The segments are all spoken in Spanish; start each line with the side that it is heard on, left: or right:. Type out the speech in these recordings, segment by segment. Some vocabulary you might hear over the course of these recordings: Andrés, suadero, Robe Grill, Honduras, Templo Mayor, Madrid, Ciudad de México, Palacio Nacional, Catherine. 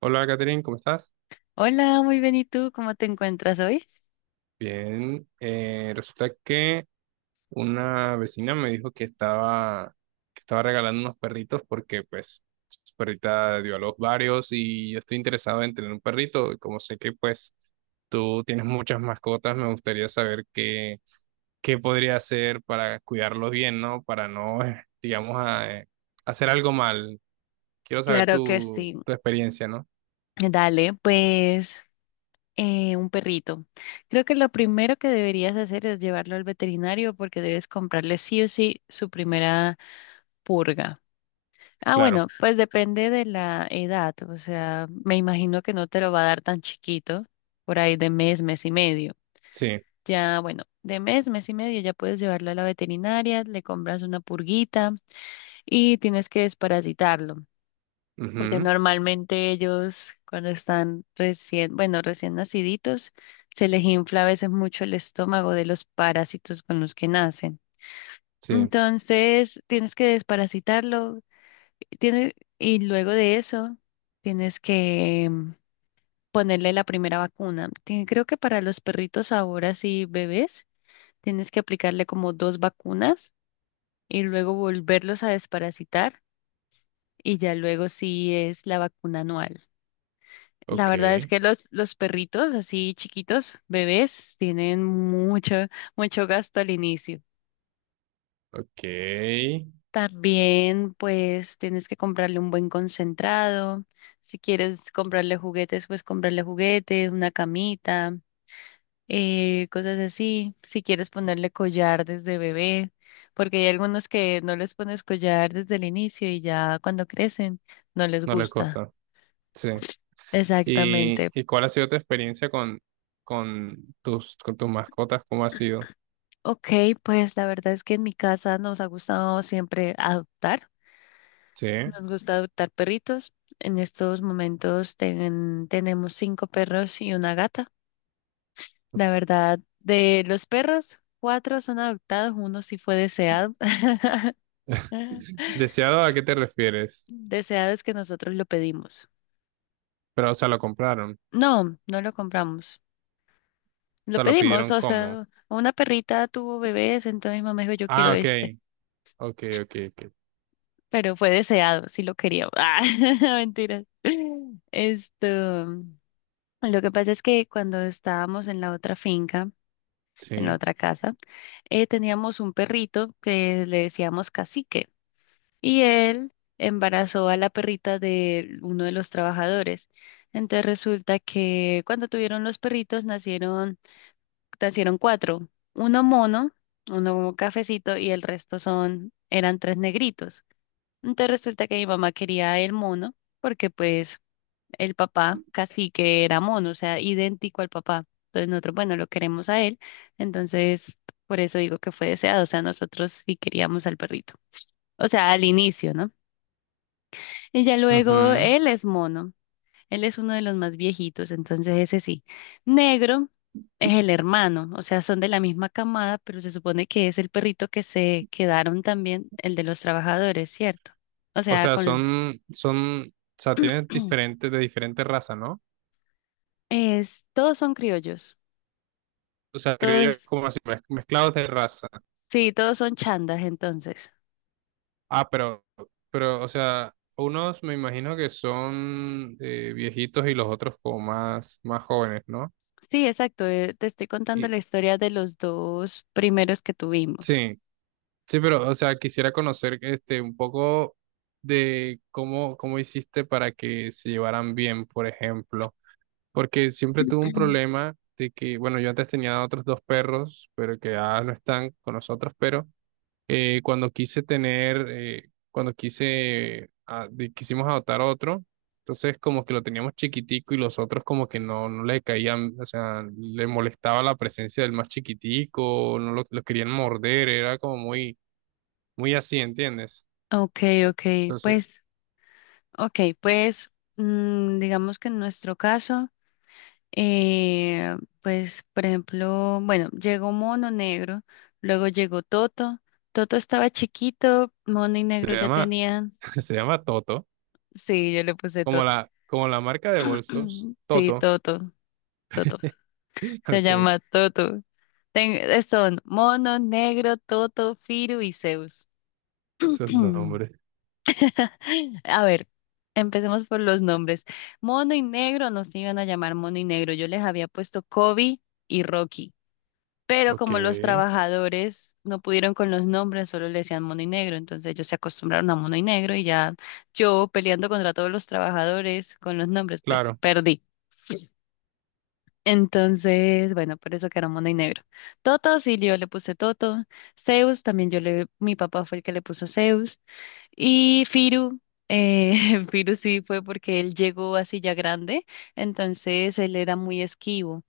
right: Hola, Catherine, ¿cómo estás?
left: Hola, muy bien. ¿Y tú cómo te encuentras hoy?
right: Bien, resulta que una vecina me dijo que estaba regalando unos perritos porque pues su perrita dio a luz varios y yo estoy interesado en tener un perrito y como sé que pues tú tienes muchas mascotas, me gustaría saber qué podría hacer para cuidarlos bien, ¿no? Para no, digamos, hacer algo mal. Quiero saber
left: Claro que sí.
right: tu experiencia, ¿no?
left: Dale, pues un perrito. Creo que lo primero que deberías hacer es llevarlo al veterinario porque debes comprarle sí o sí su primera purga. Ah, bueno,
right: Claro,
left: pues depende de la edad. O sea, me imagino que no te lo va a dar tan chiquito, por ahí de mes, mes y medio.
right: sí,
left: Ya, bueno, de mes, mes y medio ya puedes llevarlo a la veterinaria, le compras una purguita y tienes que desparasitarlo. Porque
right: ujú,
left: normalmente ellos cuando están recién, bueno, recién naciditos, se les infla a veces mucho el estómago de los parásitos con los que nacen.
right: sí,
left: Entonces, tienes que desparasitarlo, y luego de eso, tienes que ponerle la primera vacuna. Creo que para los perritos ahora sí bebés, tienes que aplicarle como dos vacunas y luego volverlos a desparasitar y ya luego sí es la vacuna anual. La verdad es
right: ok.
left: que los perritos así chiquitos, bebés, tienen mucho, mucho gasto al inicio.
right: Ok,
left: También, pues, tienes que comprarle un buen concentrado. Si quieres comprarle juguetes, pues comprarle juguetes, una camita, cosas así. Si quieres ponerle collar desde bebé, porque hay algunos que no les pones collar desde el inicio y ya cuando crecen no les
right: no les
left: gusta.
right: costa. Sí. ¿Y,
left: Exactamente.
right: y cuál ha sido tu experiencia con con tus mascotas? ¿Cómo ha sido?
left: Ok, pues la verdad es que en mi casa nos ha gustado siempre adoptar.
right: Sí.
left: Nos gusta adoptar perritos. En estos momentos tenemos cinco perros y una gata. La verdad, de los perros, cuatro son adoptados, uno sí fue deseado.
right: ¿Deseado a qué te refieres?
left: Deseado es que nosotros lo pedimos.
right: Pero, o sea, lo compraron. O
left: No, no lo compramos. Lo
right: sea, lo
left: pedimos,
right: pidieron
left: o
right: como.
left: sea, una perrita tuvo bebés, entonces mi mamá dijo, yo quiero
right: Ah, ok.
left: este.
right: Ok, ok, ok.
left: Pero fue deseado, sí lo quería. Ah, mentiras. Esto, lo que pasa es que cuando estábamos en la otra finca, en la
right: Sí.
left: otra casa, teníamos un perrito que le decíamos Cacique y él embarazó a la perrita de uno de los trabajadores. Entonces resulta que cuando tuvieron los perritos nacieron, nacieron cuatro, uno mono, uno cafecito y el resto son, eran tres negritos. Entonces resulta que mi mamá quería el mono, porque pues el papá casi que era mono, o sea, idéntico al papá. Entonces nosotros, bueno, lo queremos a él, entonces por eso digo que fue deseado, o sea, nosotros sí queríamos al perrito. O sea, al inicio, ¿no? Y ya luego
right: Ujú.
left: él es mono, él es uno de los más viejitos, entonces ese sí. Negro es el hermano, o sea, son de la misma camada, pero se supone que es el perrito que se quedaron también, el de los trabajadores, ¿cierto? O
right: O
left: sea,
right: sea,
left: con...
right: o sea, tienen diferentes, de diferentes razas, ¿no?
left: Es, todos son criollos,
right: O sea, creo yo
left: todos,
right: como así, mezclados de raza.
left: sí, todos son chandas entonces.
right: Ah, pero, pero, o sea, unos me imagino que son viejitos y los otros como más jóvenes, ¿no?
left: Sí, exacto, te estoy contando
right: Y,
left: la historia de los dos primeros que tuvimos.
right: sí, sí, pero, o sea, quisiera conocer este un poco de cómo hiciste para que se llevaran bien, por ejemplo, porque siempre tuve un problema de que, bueno, yo antes tenía otros dos perros, pero que ya no están con nosotros, pero cuando quise tener, cuando quise, ah, de- quisimos adoptar otro, entonces como que lo teníamos chiquitico y los otros como que no le caían, o sea, le molestaba la presencia del más chiquitico, no lo, lo querían morder, era como muy así, ¿entiendes?
left: Ok,
right: Ento-
left: ok,
right: Entonces,
left: pues, ok, pues, digamos que en nuestro caso, eh, pues, por ejemplo, bueno, llegó Mono Negro, luego llegó Toto, Toto estaba chiquito, Mono y
right: se
left: Negro ya
right: llama,
left: tenían,
right: se llama Toto,
left: sí, yo le puse
right: como
left: Toto,
right: como la marca de bolsos,
left: sí,
right: Toto,
left: Toto, Toto. Se
right: ok,
left: llama Toto. Son Mono, Negro, Toto, Firu y Zeus.
right: esos nombres,
left: A ver, empecemos por los nombres. Mono y Negro no se iban a llamar Mono y Negro. Yo les había puesto Kobe y Rocky, pero
right: ok,
left: como los trabajadores no pudieron con los nombres, solo le decían Mono y Negro, entonces ellos se acostumbraron a Mono y Negro y ya yo peleando contra todos los trabajadores con los nombres, pues
right: claro.
left: perdí. Entonces, bueno, por eso que era mono y negro. Toto, sí, yo le puse Toto. Zeus, también mi papá fue el que le puso Zeus. Y Firu, Firu sí fue porque él llegó así ya grande, entonces él era muy esquivo.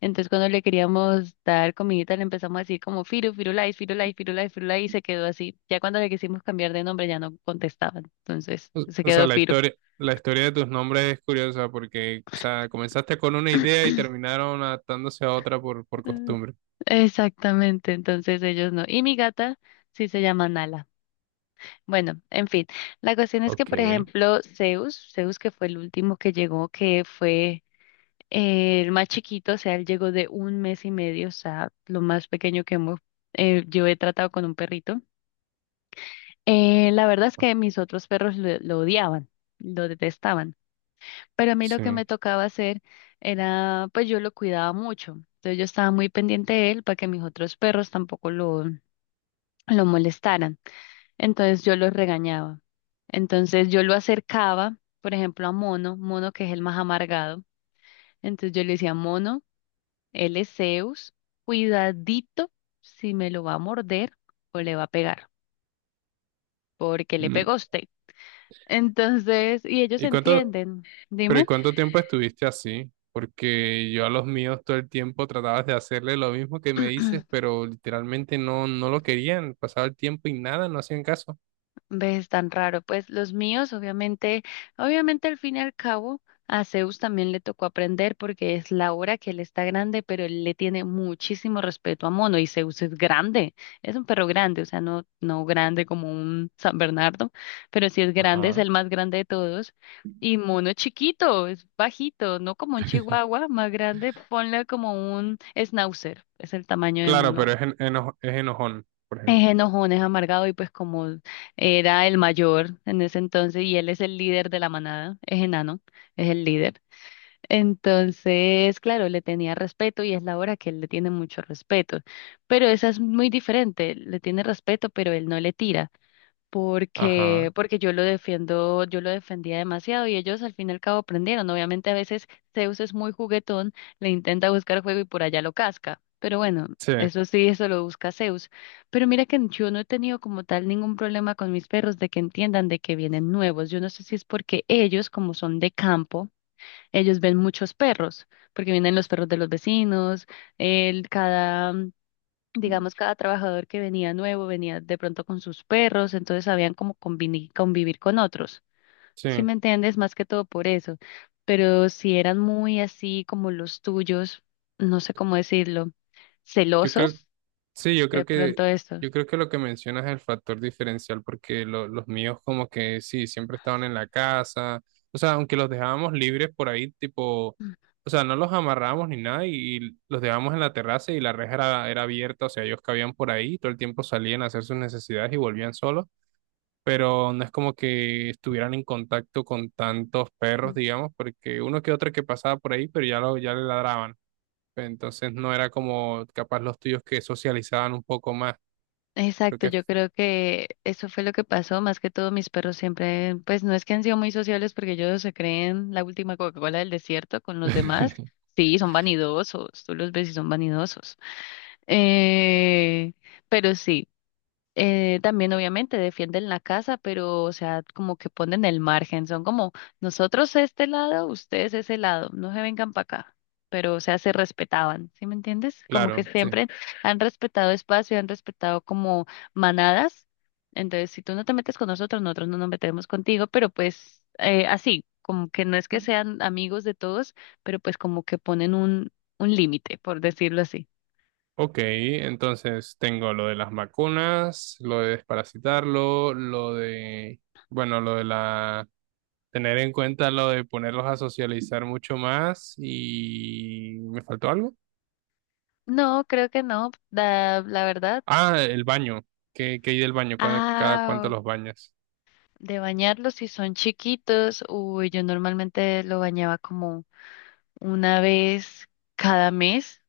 left: Entonces cuando le queríamos dar comidita le empezamos a decir como Firu, Firulais, Firulais, Firulais, Firulais y se quedó así. Ya cuando le quisimos cambiar de nombre ya no contestaba, entonces se
right: O sea,
left: quedó Firu.
right: la historia de tus nombres es curiosa porque, o sea, comenzaste con una idea y terminaron adaptándose a otra por costumbre.
left: Exactamente, entonces ellos no. Y mi gata sí se llama Nala. Bueno, en fin, la cuestión es que,
right: Ok,
left: por ejemplo, Zeus, Zeus que fue el último que llegó, que fue el más chiquito, o sea, él llegó de un mes y medio, o sea, lo más pequeño que yo he tratado con un perrito. La verdad es que mis otros perros lo odiaban, lo detestaban, pero a mí lo
right: sí.
left: que me tocaba hacer era, pues yo lo cuidaba mucho, entonces yo estaba muy pendiente de él para que mis otros perros tampoco lo molestaran. Entonces yo los regañaba. Entonces yo lo acercaba, por ejemplo, a Mono, Mono que es el más amargado. Entonces yo le decía, Mono, él es Zeus, cuidadito si me lo va a morder o le va a pegar, porque le
right: Mm,
left: pegó a usted. Entonces, y ellos
right: ¿Y cuánto,
left: entienden.
right: pero ¿y
left: Dime.
right: cuánto tiempo estuviste así? Porque yo a los míos todo el tiempo tratabas de hacerle lo mismo que me dices, pero literalmente no lo querían. Pasaba el tiempo y nada, no hacían caso.
left: ¿Ves tan raro? Pues los míos, obviamente, obviamente al fin y al cabo, a Zeus también le tocó aprender porque es la hora que él está grande, pero él le tiene muchísimo respeto a Mono y Zeus es grande, es un perro grande, o sea, no grande como un San Bernardo, pero sí es grande, es
right: Ajá.
left: el más grande de todos. Y Mono es chiquito, es bajito, no como un chihuahua más grande, ponle como un schnauzer, es el tamaño de
right: Claro, pero
left: Mono.
right: es enojón, por ejemplo.
left: Es enojón, es amargado y pues como era el mayor en ese entonces y él es el líder de la manada, es enano, es el líder. Entonces, claro, le tenía respeto y es la hora que él le tiene mucho respeto, pero esa es muy diferente, le tiene respeto, pero él no le tira porque,
right: Ajá.
left: porque yo lo defiendo, yo lo defendía demasiado y ellos al fin y al cabo aprendieron. Obviamente a veces Zeus es muy juguetón, le intenta buscar juego y por allá lo casca, pero bueno,
right: Sí,
left: eso sí, eso lo busca Zeus. Pero mira que yo no he tenido como tal ningún problema con mis perros de que entiendan de que vienen nuevos. Yo no sé si es porque ellos, como son de campo, ellos ven muchos perros, porque vienen los perros de los vecinos, cada digamos, cada trabajador que venía nuevo venía de pronto con sus perros, entonces sabían cómo convivir con otros. ¿Si me
right: sí.
left: entiendes? Más que todo por eso. Pero si eran muy así como los tuyos, no sé cómo decirlo,
right: Yo creo,
left: celosos,
right: Sí, yo creo
left: de
right: que,
left: pronto esto.
right: yo creo que lo que mencionas es el factor diferencial, porque los míos como que sí, siempre estaban en la casa, o sea, aunque los dejábamos libres por ahí, tipo, o sea, no los amarrábamos ni nada y, los dejábamos en la terraza y la reja era abierta, o sea, ellos cabían por ahí, todo el tiempo salían a hacer sus necesidades y volvían solos, pero no es como que estuvieran en contacto con tantos perros,
left: Ujú.
right: digamos, porque uno que otro que pasaba por ahí, pero ya, ya le ladraban. Entonces no era como capaz los tuyos que socializaban un poco más. Creo
left: Exacto,
right: que,
left: yo creo que eso fue lo que pasó, más que todo mis perros siempre, pues no es que han sido muy sociables porque ellos se creen la última Coca-Cola del desierto con los demás. Sí, son vanidosos, tú los ves y son vanidosos. Eh, pero sí, también obviamente defienden la casa, pero o sea, como que ponen el margen, son como nosotros este lado, ustedes ese lado, no se vengan para acá, pero o sea, se respetaban, ¿sí me entiendes? Como que
right: claro, sí.
left: siempre han respetado espacio, han respetado como manadas, entonces si tú no te metes con nosotros, nosotros no nos metemos contigo, pero pues así, como que no es que sean amigos de todos, pero pues como que ponen un límite, por decirlo así.
right: Ok, entonces tengo lo de las vacunas, lo de desparasitarlo, lo de, bueno, lo de la, tener en cuenta lo de ponerlos a socializar mucho más y ¿me faltó algo?
left: No, creo que no, la verdad.
right: Ah, el baño. ¿Qué hay del baño? ¿Cada cuánto
left: Ah,
right: los bañas?
left: de bañarlos si son chiquitos, uy, yo normalmente lo bañaba como una vez cada mes,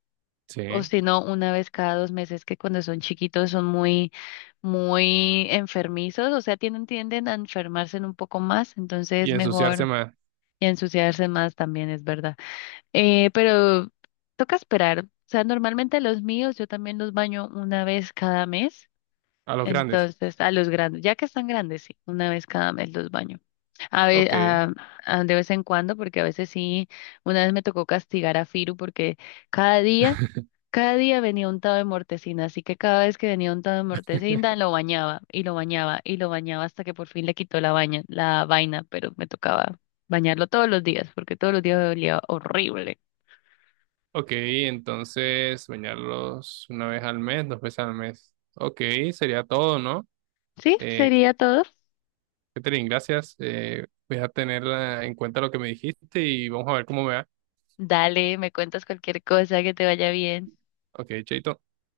left: o
right: Sí.
left: si no, una vez cada dos meses, que cuando son chiquitos son muy, muy enfermizos, o sea, tienden, tienden a enfermarse un poco más,
right: Y
left: entonces
right: ensuciarse
left: mejor
right: más
left: y a ensuciarse más también es verdad. Pero toca esperar, o sea, normalmente los míos yo también los baño una vez cada mes.
right: a los grandes.
left: Entonces, a los grandes, ya que están grandes, sí, una vez cada mes los baño. A ve-
right: Ok.
left: a- De vez en cuando, porque a veces sí, una vez me tocó castigar a Firu porque cada día, cada día venía untado de mortecina, así que cada vez que venía untado de mortecina lo bañaba y lo bañaba y lo bañaba hasta que por fin le quitó la vaina, pero me tocaba bañarlo todos los días porque todos los días me olía horrible.
right: Ok, entonces bañarlos una vez al mes, dos veces al mes. Ok, sería todo, ¿no?
left: ¿Sí?
right: Eh,
left: ¿Sería todo?
right: Catherine, gracias. Voy a tener en cuenta lo que me dijiste y vamos a ver cómo me va.
left: Dale, me cuentas cualquier cosa, que te vaya bien.
right: Ok, chaito.